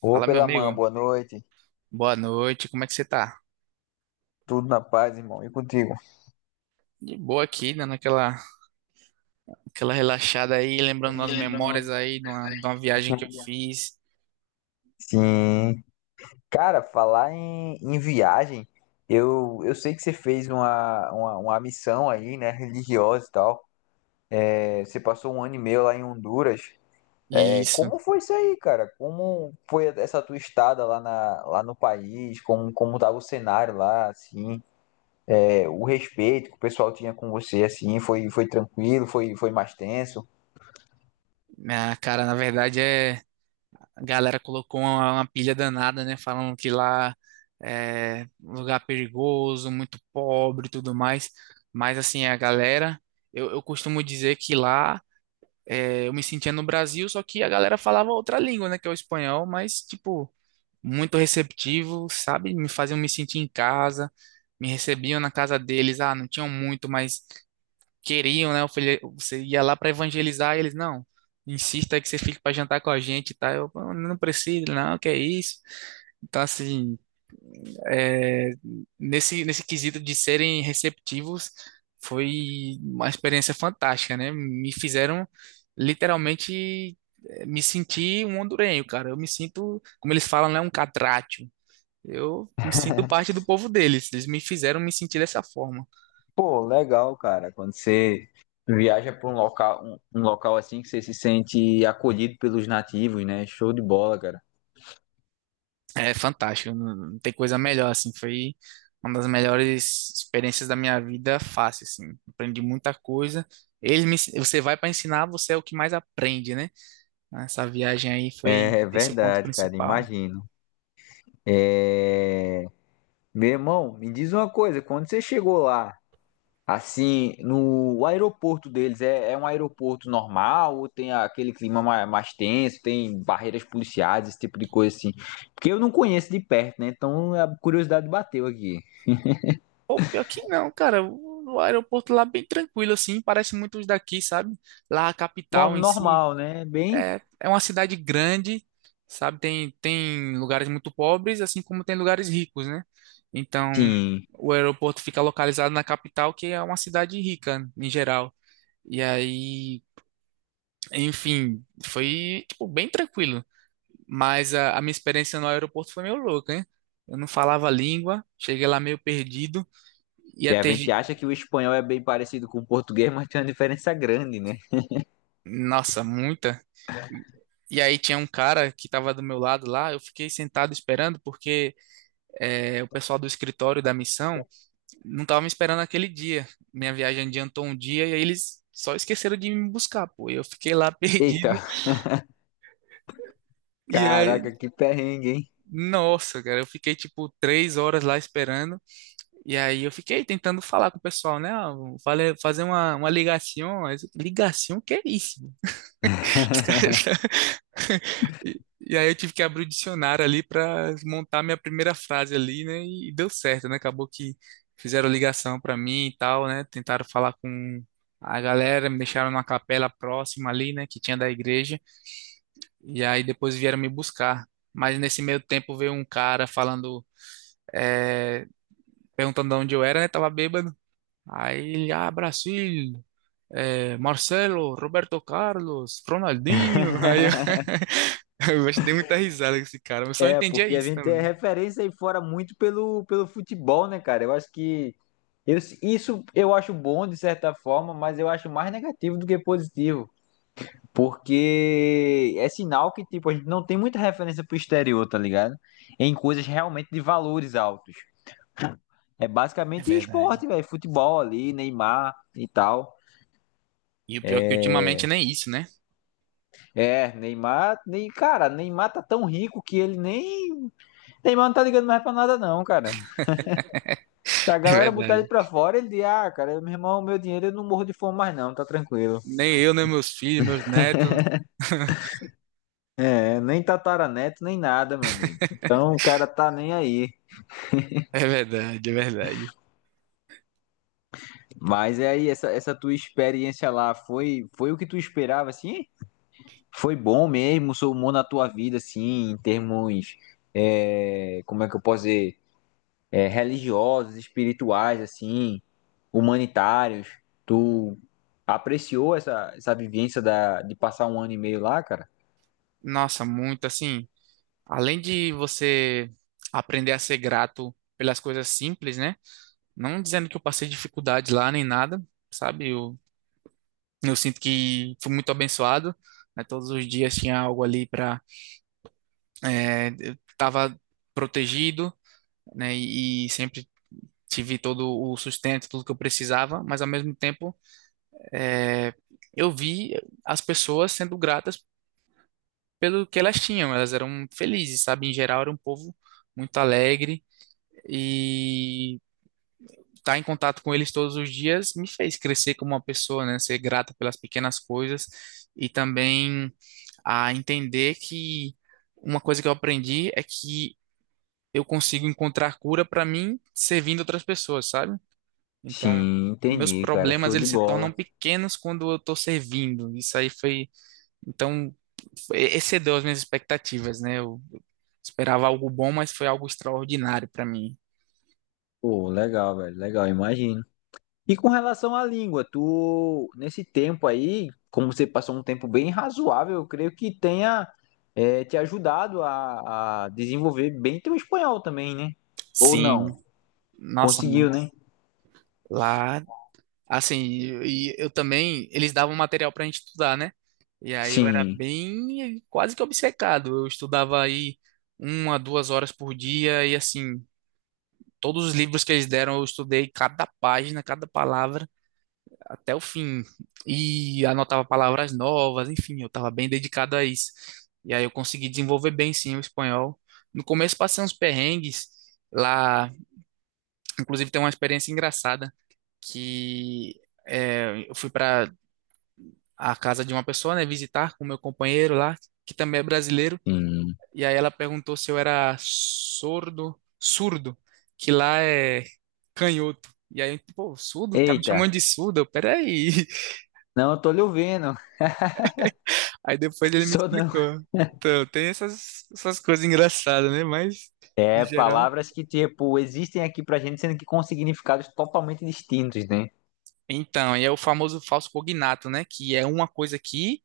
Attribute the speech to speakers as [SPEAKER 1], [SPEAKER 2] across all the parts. [SPEAKER 1] Ô,
[SPEAKER 2] Fala, meu
[SPEAKER 1] pela mãe.
[SPEAKER 2] amigo.
[SPEAKER 1] Boa noite.
[SPEAKER 2] Boa noite. Como é que você tá?
[SPEAKER 1] Tudo na paz, irmão. E contigo?
[SPEAKER 2] De boa aqui, dando aquela relaxada aí, lembrando umas memórias aí de uma viagem que eu fiz.
[SPEAKER 1] Sim. Cara, falar em viagem, eu sei que você fez uma missão aí, né, religiosa e tal. É, você passou um ano e meio lá em Honduras. É,
[SPEAKER 2] Isso.
[SPEAKER 1] como foi isso aí, cara? Como foi essa tua estada lá, lá no país? Como tava o cenário lá, assim? É, o respeito que o pessoal tinha com você, assim, foi tranquilo? Foi mais tenso?
[SPEAKER 2] Ah, cara, na verdade A galera colocou uma pilha danada, né? Falando que lá é um lugar perigoso, muito pobre e tudo mais. Mas assim, a galera. Eu costumo dizer que lá eu me sentia no Brasil, só que a galera falava outra língua, né? Que é o espanhol, mas tipo. Muito receptivo, sabe? Me faziam me sentir em casa, me recebiam na casa deles. Ah, não tinham muito, mas queriam, né? Você ia lá para evangelizar e eles, não, insista aí que você fique para jantar com a gente, tá? Eu "Pô, não preciso, não, que é isso. Então, assim, é, nesse quesito de serem receptivos, foi uma experiência fantástica, né? Me fizeram literalmente me sentir um hondurenho, cara. Eu me sinto, como eles falam, né? Um catrate, eu me sinto parte do povo deles. Eles me fizeram me sentir dessa forma.
[SPEAKER 1] Pô, legal, cara. Quando você viaja para um local, um local assim que você se sente acolhido pelos nativos, né? Show de bola, cara.
[SPEAKER 2] É fantástico. Não, não tem coisa melhor, assim. Foi uma das melhores experiências da minha vida, fácil, assim. Aprendi muita coisa. Você vai para ensinar, você é o que mais aprende, né? Essa viagem aí foi
[SPEAKER 1] É
[SPEAKER 2] esse o ponto
[SPEAKER 1] verdade, cara.
[SPEAKER 2] principal.
[SPEAKER 1] Imagino. É... Meu irmão, me diz uma coisa. Quando você chegou lá, assim, no o aeroporto deles, é um aeroporto normal ou tem aquele clima mais, tenso? Tem barreiras policiais, esse tipo de coisa assim? Porque eu não conheço de perto, né? Então a curiosidade bateu aqui.
[SPEAKER 2] Pô, pior que não, cara. O aeroporto lá é bem tranquilo, assim. Parece muito os daqui, sabe? Lá a capital em si.
[SPEAKER 1] Normal, né? Bem,
[SPEAKER 2] É uma cidade grande, sabe? Tem lugares muito pobres, assim como tem lugares ricos, né? Então,
[SPEAKER 1] sim.
[SPEAKER 2] o aeroporto fica localizado na capital, que é uma cidade rica, em geral. E aí, enfim, foi, tipo, bem tranquilo. Mas a minha experiência no aeroporto foi meio louca, hein? Eu não falava a língua, cheguei lá meio perdido. Ia
[SPEAKER 1] E a
[SPEAKER 2] ter...
[SPEAKER 1] gente
[SPEAKER 2] ge-
[SPEAKER 1] acha que o espanhol é bem parecido com o português, mas tem uma diferença grande, né?
[SPEAKER 2] Nossa, muita... E aí tinha um cara que tava do meu lado lá, eu fiquei sentado esperando porque o pessoal do escritório da missão não estava me esperando aquele dia. Minha viagem adiantou um dia e aí eles só esqueceram de me buscar, pô. Eu fiquei lá
[SPEAKER 1] Eita,
[SPEAKER 2] perdido e aí,
[SPEAKER 1] caraca, que perrengue, hein?
[SPEAKER 2] nossa, cara, eu fiquei tipo 3 horas lá esperando e aí eu fiquei tentando falar com o pessoal, né? Ah, fazer uma ligação, ligação, que é isso? Os caras E aí eu tive que abrir o dicionário ali para montar minha primeira frase ali, né? E deu certo, né? Acabou que fizeram ligação para mim e tal, né? Tentaram falar com a galera, me deixaram numa capela próxima ali, né? Que tinha da igreja. E aí depois vieram me buscar. Mas nesse meio tempo veio um cara falando, é, perguntando de onde eu era, né? Tava bêbado. Aí ele, ah, Brasil, Marcelo, Roberto Carlos, Ronaldinho. Aí eu, eu acho que dei muita risada com esse cara, mas só
[SPEAKER 1] É,
[SPEAKER 2] entendia
[SPEAKER 1] porque a
[SPEAKER 2] isso
[SPEAKER 1] gente é
[SPEAKER 2] também.
[SPEAKER 1] referência aí fora muito pelo futebol, né, cara? Eu acho que isso eu acho bom de certa forma, mas eu acho mais negativo do que positivo. Porque é sinal que, tipo, a gente não tem muita referência pro exterior, tá ligado? Em coisas realmente de valores altos. É
[SPEAKER 2] É
[SPEAKER 1] basicamente
[SPEAKER 2] verdade.
[SPEAKER 1] esporte, velho. Futebol ali, Neymar e tal.
[SPEAKER 2] E o pior é que ultimamente nem isso, né?
[SPEAKER 1] É, Neymar, nem, cara, Neymar tá tão rico que ele nem. Neymar não tá ligando mais pra nada, não, cara. Se a
[SPEAKER 2] É
[SPEAKER 1] galera botar
[SPEAKER 2] verdade.
[SPEAKER 1] ele pra fora, ele diz, ah, cara, meu irmão, meu dinheiro eu não morro de fome mais, não, tá tranquilo.
[SPEAKER 2] Nem eu, nem meus filhos, meus netos.
[SPEAKER 1] É, nem tataraneto, nem nada, meu amigo. Então o cara tá nem aí.
[SPEAKER 2] É verdade, é verdade.
[SPEAKER 1] Mas é aí, essa tua experiência lá foi, o que tu esperava, assim? Foi bom mesmo, somou na tua vida, assim, em termos. Como é que eu posso dizer? Religiosos, espirituais, assim, humanitários. Tu apreciou essa vivência de passar um ano e meio lá, cara?
[SPEAKER 2] Nossa, muito assim. Além de você aprender a ser grato pelas coisas simples, né? Não dizendo que eu passei dificuldade lá nem nada, sabe? Eu sinto que fui muito abençoado, né? Todos os dias tinha algo ali para eu estava protegido, né? E sempre tive todo o sustento, tudo que eu precisava, mas ao mesmo tempo é, eu vi as pessoas sendo gratas pelo que elas tinham, elas eram felizes, sabe? Em geral era um povo muito alegre e estar em contato com eles todos os dias me fez crescer como uma pessoa, né? Ser grata pelas pequenas coisas e também a entender que uma coisa que eu aprendi é que eu consigo encontrar cura para mim servindo outras pessoas, sabe? Então,
[SPEAKER 1] Sim,
[SPEAKER 2] meus
[SPEAKER 1] entendi, cara.
[SPEAKER 2] problemas
[SPEAKER 1] Show de
[SPEAKER 2] eles se tornam
[SPEAKER 1] bola.
[SPEAKER 2] pequenos quando eu estou servindo. Isso aí foi, então, excedeu as minhas expectativas, né? Eu esperava algo bom, mas foi algo extraordinário para mim.
[SPEAKER 1] Pô, legal, velho. Legal, imagino. E com relação à língua, tu, nesse tempo aí, como você passou um tempo bem razoável, eu creio que tenha, te ajudado a desenvolver bem teu espanhol também, né? Ou
[SPEAKER 2] Sim,
[SPEAKER 1] não?
[SPEAKER 2] nossa,
[SPEAKER 1] Conseguiu,
[SPEAKER 2] muito.
[SPEAKER 1] né?
[SPEAKER 2] Lá assim, e eu também, eles davam material pra gente estudar, né? E aí eu era
[SPEAKER 1] Sim,
[SPEAKER 2] bem, quase que obcecado. Eu estudava aí uma, 2 horas por dia e assim, todos os livros que eles deram eu estudei cada página, cada palavra até o fim. E anotava palavras novas, enfim, eu estava bem dedicado a isso. E aí eu consegui desenvolver bem sim o espanhol. No começo passei uns perrengues lá, inclusive tem uma experiência engraçada que eu fui para à casa de uma pessoa, né, visitar com meu companheiro lá, que também é brasileiro,
[SPEAKER 1] sim.
[SPEAKER 2] e aí ela perguntou se eu era sordo, surdo, que lá é canhoto. E aí, pô, surdo? Tá me
[SPEAKER 1] Eita.
[SPEAKER 2] chamando de surdo? Eu, Peraí.
[SPEAKER 1] Não, eu tô lhe ouvindo.
[SPEAKER 2] Aí depois ele me
[SPEAKER 1] Sou não.
[SPEAKER 2] explicou. Então, tem essas coisas engraçadas, né? Mas, no
[SPEAKER 1] É,
[SPEAKER 2] geral.
[SPEAKER 1] palavras que, tipo, existem aqui pra gente, sendo que com significados totalmente distintos, né?
[SPEAKER 2] Então, e é o famoso falso cognato, né? Que é uma coisa aqui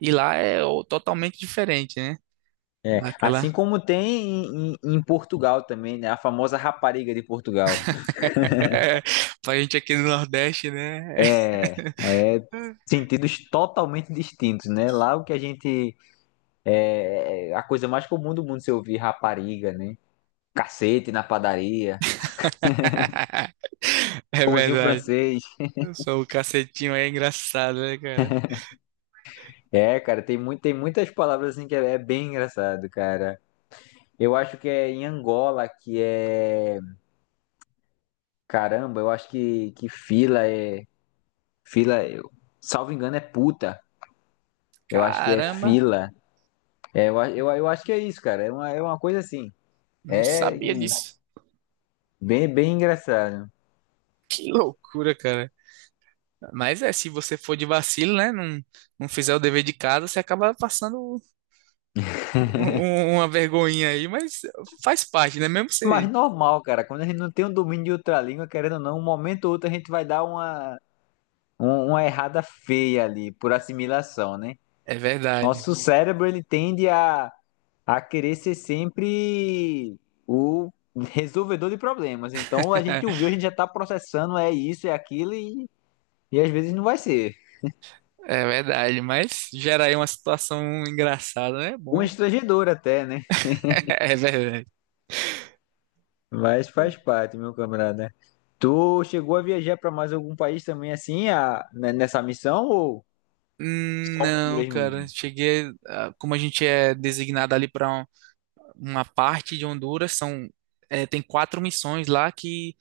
[SPEAKER 2] e lá é o- totalmente diferente, né?
[SPEAKER 1] É, assim
[SPEAKER 2] Daquela.
[SPEAKER 1] como tem em Portugal também, né? A famosa rapariga de Portugal.
[SPEAKER 2] Pra gente aqui no Nordeste, né?
[SPEAKER 1] É, é sentidos totalmente distintos, né? Lá o que a gente é é a coisa mais comum do mundo se ouvir rapariga, né? Cacete na padaria,
[SPEAKER 2] É
[SPEAKER 1] pãozinho
[SPEAKER 2] verdade.
[SPEAKER 1] francês.
[SPEAKER 2] Eu sou o cacetinho aí, é engraçado, né, cara?
[SPEAKER 1] É, cara, tem muitas palavras assim que é bem engraçado, cara. Eu acho que é em Angola que é. Caramba, eu acho que fila é. Fila, eu, salvo engano, é puta. Eu acho que é
[SPEAKER 2] Caramba,
[SPEAKER 1] fila. É, eu acho que é isso, cara. É uma coisa assim.
[SPEAKER 2] não
[SPEAKER 1] É
[SPEAKER 2] sabia disso.
[SPEAKER 1] bem, bem engraçado.
[SPEAKER 2] Que loucura, cara. Mas é, se você for de vacilo, né? Não, não fizer o dever de casa, você acaba passando um, uma vergonhinha aí, mas faz parte, né? Mesmo você.
[SPEAKER 1] Mas normal, cara. Quando a gente não tem um domínio de outra língua, querendo ou não, um momento ou outro a gente vai dar uma errada feia ali, por assimilação, né?
[SPEAKER 2] É verdade.
[SPEAKER 1] Nosso cérebro, ele tende a querer ser sempre o resolvedor de problemas. Então a gente ouviu, a gente já está processando, é isso, é aquilo, e às vezes não vai ser.
[SPEAKER 2] É verdade, mas gera aí uma situação engraçada, né? É
[SPEAKER 1] Um
[SPEAKER 2] bom.
[SPEAKER 1] estrangedor até, né?
[SPEAKER 2] É verdade.
[SPEAKER 1] Mas faz parte, meu camarada. Tu chegou a viajar para mais algum país também assim, a, né, nessa missão, ou só
[SPEAKER 2] Não,
[SPEAKER 1] Honduras
[SPEAKER 2] cara,
[SPEAKER 1] mesmo?
[SPEAKER 2] cheguei, ah, como a gente é designado ali para uma parte de Honduras, são, é, tem 4 missões lá que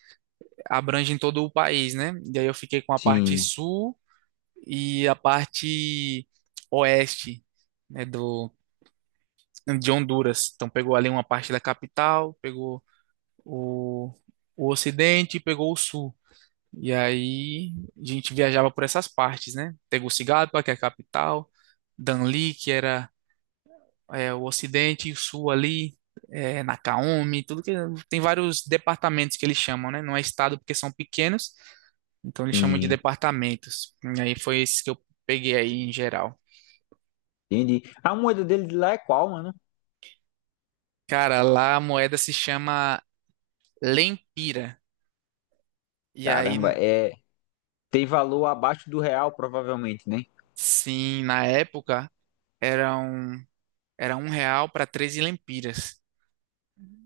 [SPEAKER 2] abrangem todo o país, né? E aí eu fiquei com a parte
[SPEAKER 1] Sim,
[SPEAKER 2] sul e a parte oeste, né, do, de Honduras. Então pegou ali uma parte da capital, pegou o, o ocidente e pegou o sul. E aí a gente viajava por essas partes, né? Tegucigalpa, que é a capital, Danlí, que era o Ocidente e o Sul ali, é, Nakaomi, tudo que tem vários departamentos que eles chamam, né? Não é estado porque são pequenos, então eles chamam de
[SPEAKER 1] sim,
[SPEAKER 2] departamentos. E aí foi esse que eu peguei aí em geral.
[SPEAKER 1] entendi. A moeda dele de lá é qual, mano?
[SPEAKER 2] Cara, lá a moeda se chama lempira. E aí,
[SPEAKER 1] Caramba, é. Tem valor abaixo do real, provavelmente, né?
[SPEAKER 2] sim, na época era um, era um real para 13 lempiras.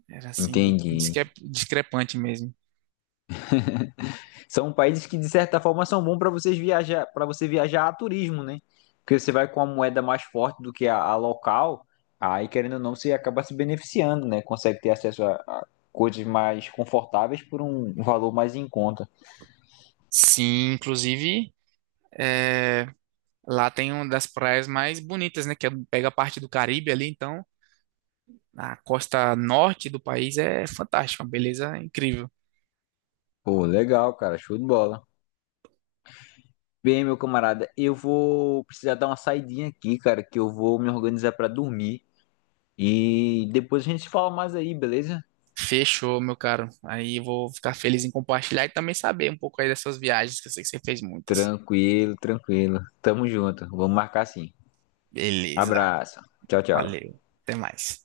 [SPEAKER 2] Era assim, bem
[SPEAKER 1] Entendi.
[SPEAKER 2] discrepante mesmo.
[SPEAKER 1] São países que, de certa forma, são bons para você viajar a turismo, né? Porque você vai com a moeda mais forte do que a local, aí querendo ou não, você acaba se beneficiando, né? Consegue ter acesso a coisas mais confortáveis por um valor mais em conta.
[SPEAKER 2] Sim, inclusive. é, Lá tem uma das praias mais bonitas, né? Pega a parte do Caribe ali, então a costa norte do país é fantástica, uma beleza incrível.
[SPEAKER 1] Pô, legal, cara, show de bola. Bem, meu camarada, eu vou precisar dar uma saidinha aqui, cara, que eu vou me organizar para dormir e depois a gente se fala mais aí, beleza?
[SPEAKER 2] Fechou, meu caro. Aí eu vou ficar feliz em compartilhar e também saber um pouco aí das suas viagens, que eu sei que você fez muitas.
[SPEAKER 1] Tranquilo, tranquilo. Tamo junto. Vamos marcar sim.
[SPEAKER 2] Beleza,
[SPEAKER 1] Abraço. Tchau, tchau.
[SPEAKER 2] valeu. Até mais.